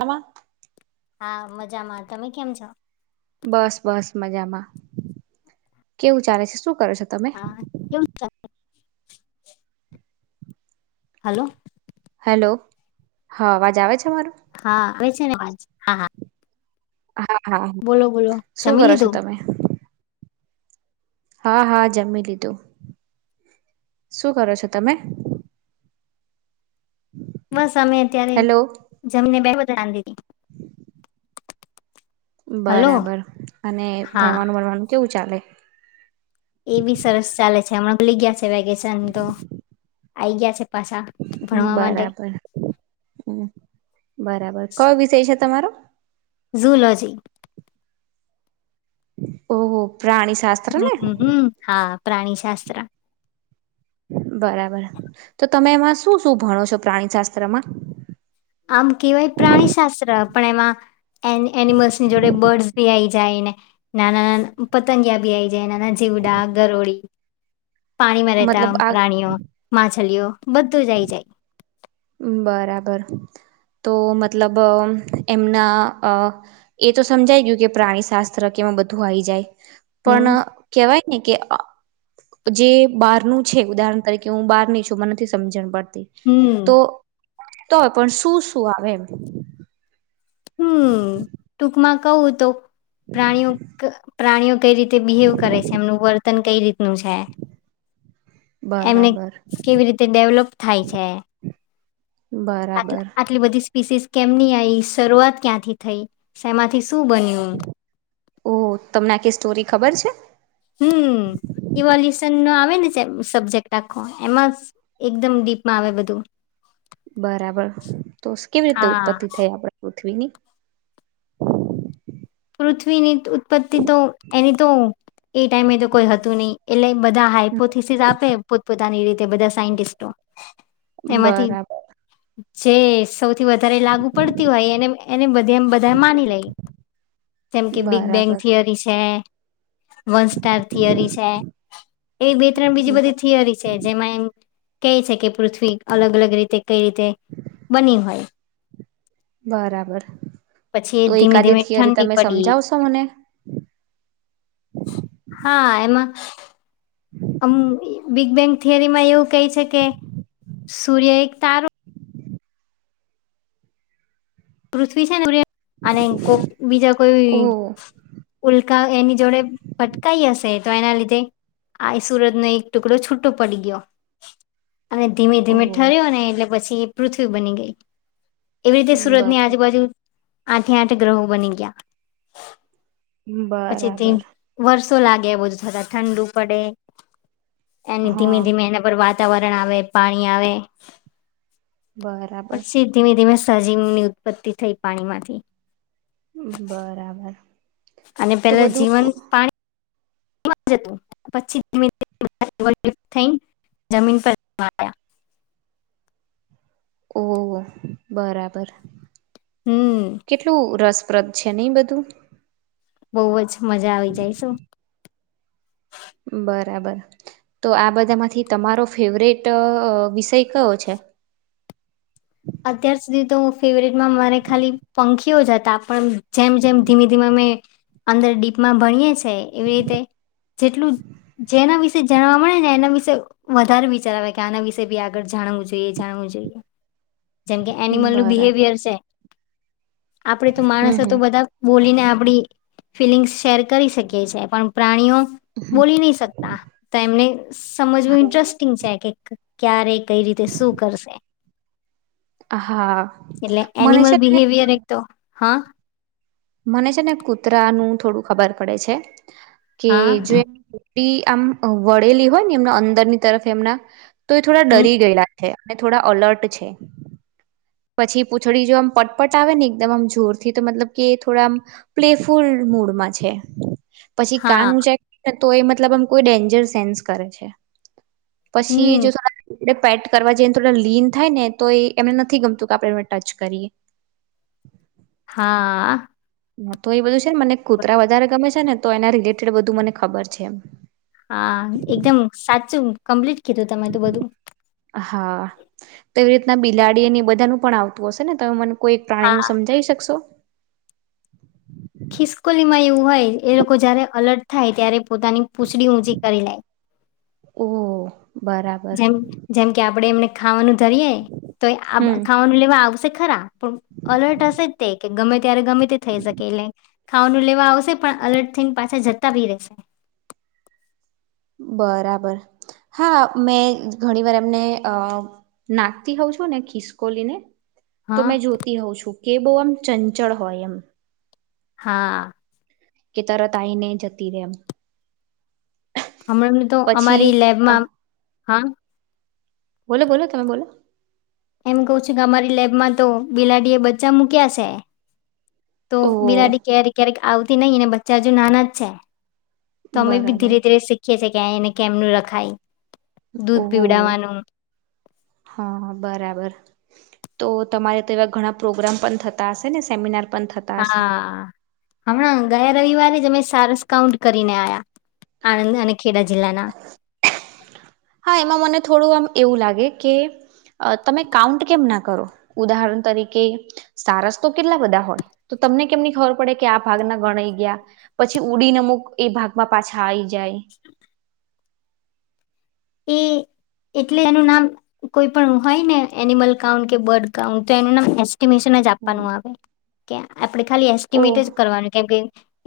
અમા. હા મજામાં તમે કેમ છો. બસ બસ મજામાં કેવું ચાલે છે શું. કરો છો તમે હા કેવ ચા હલો. હેલો હા આવાજ આવે છે મારો. હા આવે છે ને આવાજ હા હા. હા હા બોલો બોલો શું જમી કરો છો લીધું તમે હા હા જમી લીધું શું કરો છો તમે? બસ અમે અત્યારે હેલો જમને બે રાંધી. [inaudible] હલો બરાબર અને હા ભણવાનું ભણવાનું કેવું ચાલે. એ બી સરસ ચાલે છે હમણાકલી ગયા છે વેકેશન તો આઈ ગયા છે પાછા હમમ ભણવા માટે બરાબર હમ બરાબર કયો વિષય છે તમારો ઝુલોજી ઓહ હો પ્રાણી શાસ્ત્ર ને હમ હમ હા પ્રાણીશાસ્ત્ર બરાબર તો તમે એમાં શું શું ભણો છો પ્રાણી શાસ્ત્રમાં આપણેમાં એન એનિમલ્સની જોડે બર્ડ્સ બી આ આવી જાય ને નાના ના પતંગિયા ભી આ આવી જાયના ચીવડા ગરોળી [inaudible] પાણીમાં રહેતા મતલબ આ પ્રાણીઓ માછલીઓ બધું જઈ જાય બરાબર તો મતલબ એમના અ એ તો સમજાઈ ગયું કે પ્રાણી શાસ્ત્ર કે બધું આવી જાય હમ પણ કેવાય ને કે જે બહાર નું છે ઉદાહરણ તરીકે હું બહાર ની છું મને નથી સમજણ પડતી હમ તોય પણ શું શું આવે એમ હમ ટૂકમાં કહુ તો પ્રાણીઓ પ્રાણીઓ કઈ રીતે બિહેવ કરે છે એમનું વર્તન કઈ રીતે છે એમને બરાબર કેવી રીતે ડેવલોપ થાય છે આ બરાબર આટલી બધી પીસીસ કેમની આ શરૂઆત ક્યાંથી થઈ શમાંથી શું બન્યું ઓહ તમને કે સ્ટોરી ખબર છે હમ ઇવોલ્યુશન નો આવે ને જે સબ્જેક્ટ રાખો એમાં એકદમ ડીપમાં આવે બધું બરાબર તો કેવી રીતે હા ઉત્પત્તિ થઈ આપડે [inaudible] પૃથ્વીની ઉત્પત્તિ તો એની તો એ ટાઈમે તો કોઈ હતું નહીિ એટલે બધા હાઈપોથીસસ આપે પોતપતાની રીતે તે બધા સાયન્ટિસ્ટો તેમાંથી બરાબર જે સૌથી વધારે લાગુ પડતી હોય એને એને બધમ બધા માની લઈ જેમ કે બિગ બેંગ બરાબર થિયરી છે વન સ્ટાર થિયરી છે એ બે ત્રણ બીજી બધી થિયરી છે જેમાં એમ ક છે કે પૃથ્વી અલગ અલગ રીતે કઈ રીતે બની હોય બરાબર પછી એ તો ધીમે એકાદી ધીમે થિયરી ઠંડી તમે પડી સમજાવશો મને હા એમાં અમ બિગ બેંગ થિયરીમાં એવું કહે છે કે સૂર્ય એક તારો પૃથ્વી છે ને અને કોક બીજા કોઈ ઓહ ઉલ એની જોડે ફટકાઈ હશે તો એના લીધે આઈ સુરતનોો એક ટુકડો છૂટો પડી ગયો અને ધીમે ધીમે ઓહ ઠર્યો ને એટલે પછી એ પૃથ્વી બની ગઈ એવી સુરત ની બરાબર આજુબાજુ આઠથી આઠ ગ્રહો બની ગયા પછી તે બરાબર વર્ષો લાગે બધું થતા ઠંડુ પડે એ ધીમે હા ધીમે એના પર વાત વાતાવરણ આવે પાણી આવે બરાબર સાજી ની ઉત્પત્તિ થઈ પાણીમાંથી બરાબર અને તો પેલા જીવન બધું પાણી જતું પચીસ મિનિ થઈ જમીન પરયા [inaudible] [unintelligible] ઓ બરાબર હમ કેટલું રસ સ્પદ છે નહી બધું બહુ જ મજા આવી જાયશું બરાબર તો આ બધામાંથી તમારો ફેવરેટ વિષય કયો છે અત્યાર સુધી તો ફેવરેટમાં મારે ખાલી પંખીઓ જ હતા પણ જેમ જેમ ધીમે ધીમે અમે અંદર ડીપમાં ભણીએ છે એવી રીતે જેટલું જેના વિશે જાણવા મળે ને એના વિશે વધારે વિચાર આવે કે આના વિશે બી આગળ જાણવું જોઈએ એ જાણવું જેમ કે એનિમલ નું બરાબર બિહેવિયર છે આપડે તો હમ માણસ હમ તો બધા બોલીને આપડી ફિલિંગ્સ શેર કરી શકીએ છીએ પણ પ્રાણીઓ હમ બોલી નહી શકતા તો એમને સમજવું ઇન્ટરેસ્ટિંગ છે કક ક્યારે કઈ રીતે શું કરશે હા એટલે મને એનિમલ છે ને બિહેવિયર એક તો હા મને છે ને કૂતરાનુંું થોડું ખબર પડે છે કે જો હા આમ વળેલી હોય ને એમના અંદરની તરફ એમના તો એ થોડા હમ ડરી ગયેલા છે અને થોડા અલર્ટ છે પછી પૂછડીી જો આમ પટપટ આવે ને એકદમ આમ જોરથી તો મતલબ કે થોડા પ્લેફુલ મડમાં છે પછી કાન હા ઊંચાઈ તો એ મતલબ આમ કોઈ ડેન્જર સેન્સ કરે છે પછી જો હમ થ એ પેટ કરવા જઈને થોડા લીન થાય ને તો એ એમને નથી ગમતું કે આપણેે એ ટચ કરીએ [unintelligible] [inaudible] હા ના તો એ બધું છે ને મને કૂતરા વધારે ગમે છે ને તો એના રિલેટેડ બધું મને ખબર છેમ હા એકદમ કમ્પ્લીટ કીધું તમે તો બધું હા તો એવી રીતના બિલાડી એ બધાનું પણ આવતું હશે ને તમને કોઈ પ્રાણી નું હા સમજાઈ શકશો ખિસકોલીમાં એવું હોય એ લોકો જયારે અલર્ટ થાય ત્યારે પોતાની પૂછડી ઊચી કરી લેય ઓહ બરાબર જેમ જેમ કે આપણેે એમને ખાવાનું ધરીય તો હમ ખાવાનું લેવા આવશે ખરા પણ અલર્ટ હશે જ તે કે ગમે ત્યારે ગમે તે થઈ શકે એટલે ખાવાનું લેવા આવશે પણ અલર્ટ થઈને પાછા જતા બી રહેશે બરાબર હા મેં ઘણી વાર એમને અ નાખતી હોઉં છો ને ખિસકોલીને તો હા મેં જોતી હોઉં છું કે બહું આમ ચંચળ હોય એમ હા કે તરત આ આવીને જતી રહે એમ હમણાં તો પછી અમારી અ લેબમાં હા બોલો બોલો તમે બોલો એમ કહું છું કે અમારી લેબમાં તો બિલાડી એ બચ્ચા મૂક્યા છે તો ઓહ બિલાડી ક્યારેક ક્યારેક આવતી નહી અને બચ્ચા હજુ નાના જ છે અમે બી બરાબર ધીરે ધીરે શીખીએ છીએ કે એને કેમનું રખાય ઓ દૂધ પીવડાવવાનું હા બરાબર તો તમારે તો એવા ઘણા પ્રોગ્રામ પણ થતા હશે ને સેમિનાર પણ થતા હશે હા હમણાં ગયા રવિવારે [unintelligible] કાઉન્ટ કરીને આયા આનંદ અને ખેડા જિલ્લાના હા એમાં મને થોડું આમ એવું લાગે કે અ તમે કાઉન્ટ કેમ ના કરો ઉદાહરણ તરીકે સારસ તો કેટલા બધા હોય તમને કેમની ખબર પડે કે આ ભાગના ગણાઈ ગયા પછી ઉડીને અમુક એ ભાગમાં પાછા આવી જાય એ એટલે એનું નામ કોઈ પણ હોય ને એનિમલ કાઉન્ટ કે બર્ડ કાઉન્ટ તો એનું નામ એસ્ટિમેશન જ આપવાનું હમ. આવે કે આપણે ખાલી એસ્ટિમેટ ઓહ જ કરવાનું કેમ કે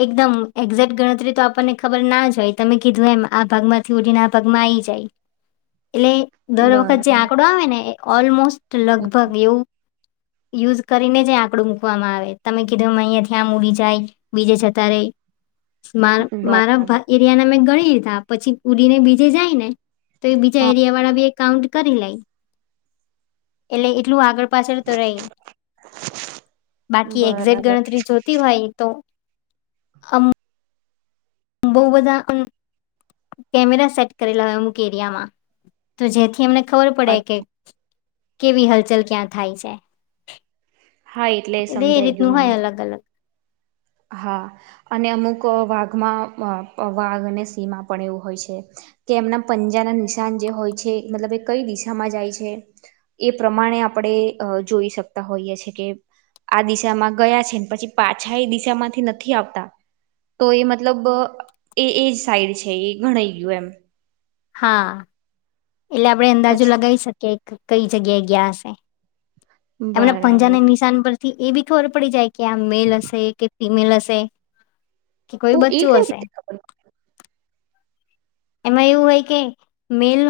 એકદમ એક્ઝેક ગણતરી તો આપણને ખબર ના જ હોય તમે કીધું એમ આ ભાગમાંથી ઉડીને આ ભાગમાં આવી જાય એટલે દર વખત જે બરાબર આંકડો આવે ને એ ઓલમોસ્ટ લગભગ એવું યુઝ કરીને જ આંકડું મૂકવામાં આવે તમે કીધો અહીંયાથી આમ ઉડી જાય બીજે જતારે મા મારા બરાબર એરિયાના મેં ગણી લીધા પછી ઉડીને બીજે જાય ને તો એ બીજા હા એરિયા વાળાબી કાઉન્ટ કરી લે એટલે એટલું આગળ પાછળ તો રહી બાકી એક્ઝેટ બરાબર ગણતરી જોતી હોય તો અમ બહુ બધા કેમેરા સેટ કરેલા હોય અમુક એરિયામાં તો જેથી એમને ખબર પડે કે અચ્છા કેવી હલચલ ક્યાં થાય છે. હા એટલે એ સમજાઈ ગયું રીતનું મને હોય અલગ અલગ હા અને અમુક વાઘમાં વાઘ અને સિંહ પણ એવું હોય છે કે એમના પંજાના નિશાન જે હોય છે મતલબ એ કઈ દિશામાં જાય છે એ પ્રમાણે આપણે જોઈ શકતા હોઈએ છીએ એ કે આ દિશામાં ગયા છે ને પછી પાછા એ દિશા માંથી નથી આવતા તો એ મતલબ એ એજ સાઈડ છે એ ગણાઈ ગયું એમ હા એટલે આપડે અંદાજો પછી લગાવી શકીએ કઈ જગ્યાએ ગયા હશે એમના બરાબર પંજાના નિશાન પર થી એ બી ખબર પડી જાય કે આ મેલ હશે કે ફિમેલ હશે કે કોઈ ઓ એ બચ્ચું કઈ હશે રીતે ખબર એમાં એવું હોય કે મેલ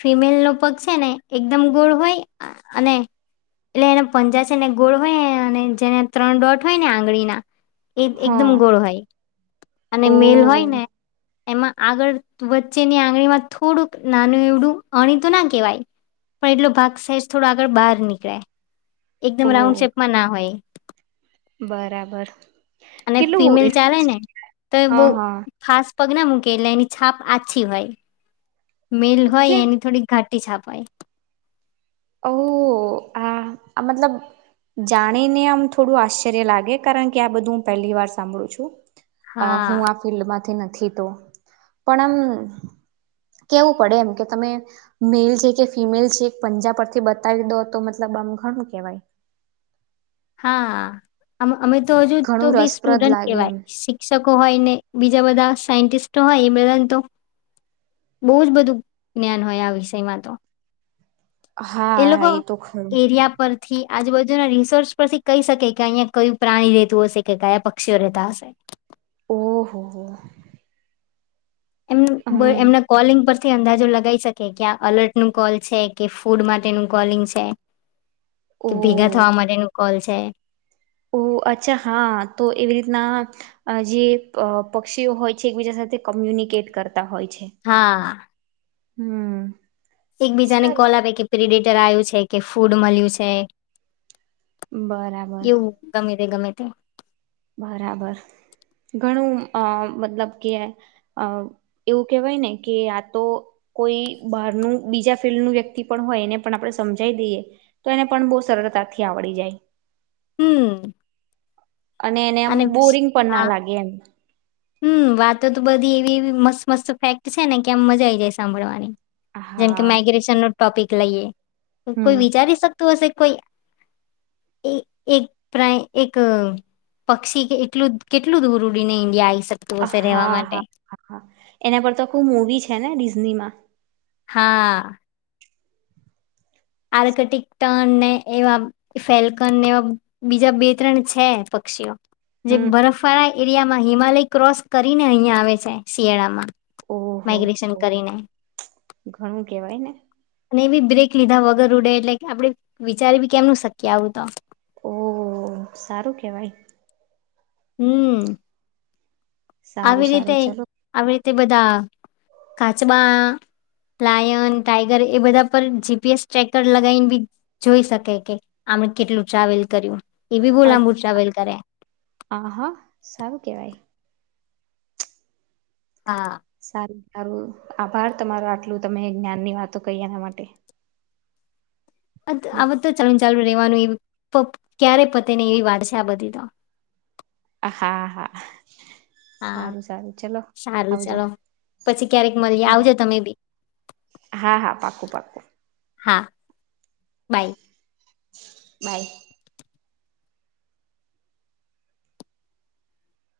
ફિમેલ નો પગ છે ને એકદમ ગોળ હોય અને અને એટલે એને પંજા છે ને ગોળ હોય અને જેને ત્રણ દોટ હોય ને આંગળીના એ પડે? એકદમ હા ગોળ હોય અને ઓ મેલ હોય ને એમાં આગળ વચ્ચેની આંગળી માં થોડુંક નાનું એવડું અણી તોું ના કેહેવાય પણ એટલો ભાગ સાઇઝ થોડો આગળ બહાર નીકળે ઓ એકદમ રાઉન્ડ શેપમાં ના હોય બરાબર અને કેટલું ફિમેલ ચાલે ને ઇન્ટરેસ્ટિંગ તો એ હા બહ હા ફાસ્ટ પગના મૂકે એટલે એની છાપ આછી હોય મેલ હોય કેમ એની થોડી ઘાટ છાપાય ઓ આ મતલબ જાણીને આમ થોડું આશ્ચર્ય લાગે કારણ કે આ બધું હું પહેલી વાર સાંભળું છું અ હા હું આ ફિલ્ડમાંથી નથી તો પણ આમ કેવું પડે એમ કે તમે મેલ છે કે ફિમેલ છે પંજાબ પરથી બતાવી દો તો મતલબ ઘણું કેવાય હા અમે તો હજુ તો ઘણું ભી રસપ્રદ સ્ટુડન્ટ લાગે એમ કેવાય શિક્ષકો હોય ને બીજા બધા સાયન્ટિસ્ટ હોય એ બધાને તો બહુ જ બધું જ્ઞાન હોય આ વિષયમાં તો એ હા લોકો તો ખરું એરિયા પરથી આજુબાજુના રિસોર્સ પરથી કહી શકે કે અહીિયાં કયું પ્રાણી રહેતું હશે કે કયા પક્ષીઓ રહેતા હશે ઓહ હો એમ એમના કોલિંગ પર થી અંદાજો લગાવી શકે કે્યા અલર્ટનું કોલ છે કે ફૂડ માટેનું કોલિંગ છે કે ભેગા થવા માટેનું કોલ છે ઓ અચ્છા હા તો એવી રીતના જે પક્ષીઓ હોય છે એકબીજા સાથે કોમ્યુનિકેટ કર હા હમ એકબીજાને સારું. કોલ આપે કે પ્રિડેટર આવ્યું છે કે ફૂડ મળ્યું છે બરાબર એવું ગમે ગમે તે બરાબર ઘણું અ મતલબ કે અ એવું કેહેવાય ને કે આ તો કોઈ બહારનું બીજા ફિલ્ડનું વ્યક્તિ પણ હોય એને પણ આપણે સમજાઈ દઈએ તો એને પણ બહ સરળ તાથી આવડી જાય હમ અને એને એમ બોરિંગ પણ હા ના લાગે એમ હમ વાતો તો બધી એવી મસ્ત મસ્ત ફેક્ટ છે ને કે આમ મજા આઈ જાય સાંભળવાની જેમકે હા માઈગ્રેશન નો ટોપિક લઈએ તો હમ કોઈ વિચારી શકતું હશે કોઈ એ એક પ્રણી એક પક્ષી એટલું કેટલું દૂર ઉડીને ઇન્ડિયા આ હા હા હા એના પર તો ખુ મવી છે ને ડિઝનીમાં હા આર્કટિક ટન ને એવા ફેલકન ને એવા બીજા બે ત્રણ છે પક્ષીઓ જે હમ બરફવાળા એરિયામાં હિમાલય ક્રોસ કરીને અહિયાં આવે છે શિયાળામાં ઓહો માઇગ્રેશન હો કરીને ઘણું કેવાય ને અને એવી બ્રેક લીધા વગર ઉડે એટલે કે આપડે વિચારી બી કેમનું શક્ય આવું હત ઓહ સારું કેવાય હમ સારું આવી રીતે સારું ચલો આવી રીતે બધા કાચબા લાયન ટાઈગર એ બધા પર જી પી એસ ટ્રેકર લગીને બી જોઈ શકે કે કેટલું ટ્રાવેલ કર્યું એ બી બો લાબુ ટ્રાવેલ કરે આ હા સારું કેવાય હા સારું સારું આભાર તમારો આટલું તમે જ્ઞાન ની વાતો કહી એના માટે અ આવ તો ચાલ ચાલ રેવાનું એ પ ક્યારે પતે ને એવી વાત છે આ બધી તો હા હા હા સારું સારું ચલો સારું આવજો ચાલો પછી ક્યારેક મલીએ હા આવજો હા તમે બી હા હા પાકું પાકું હા બાય બાય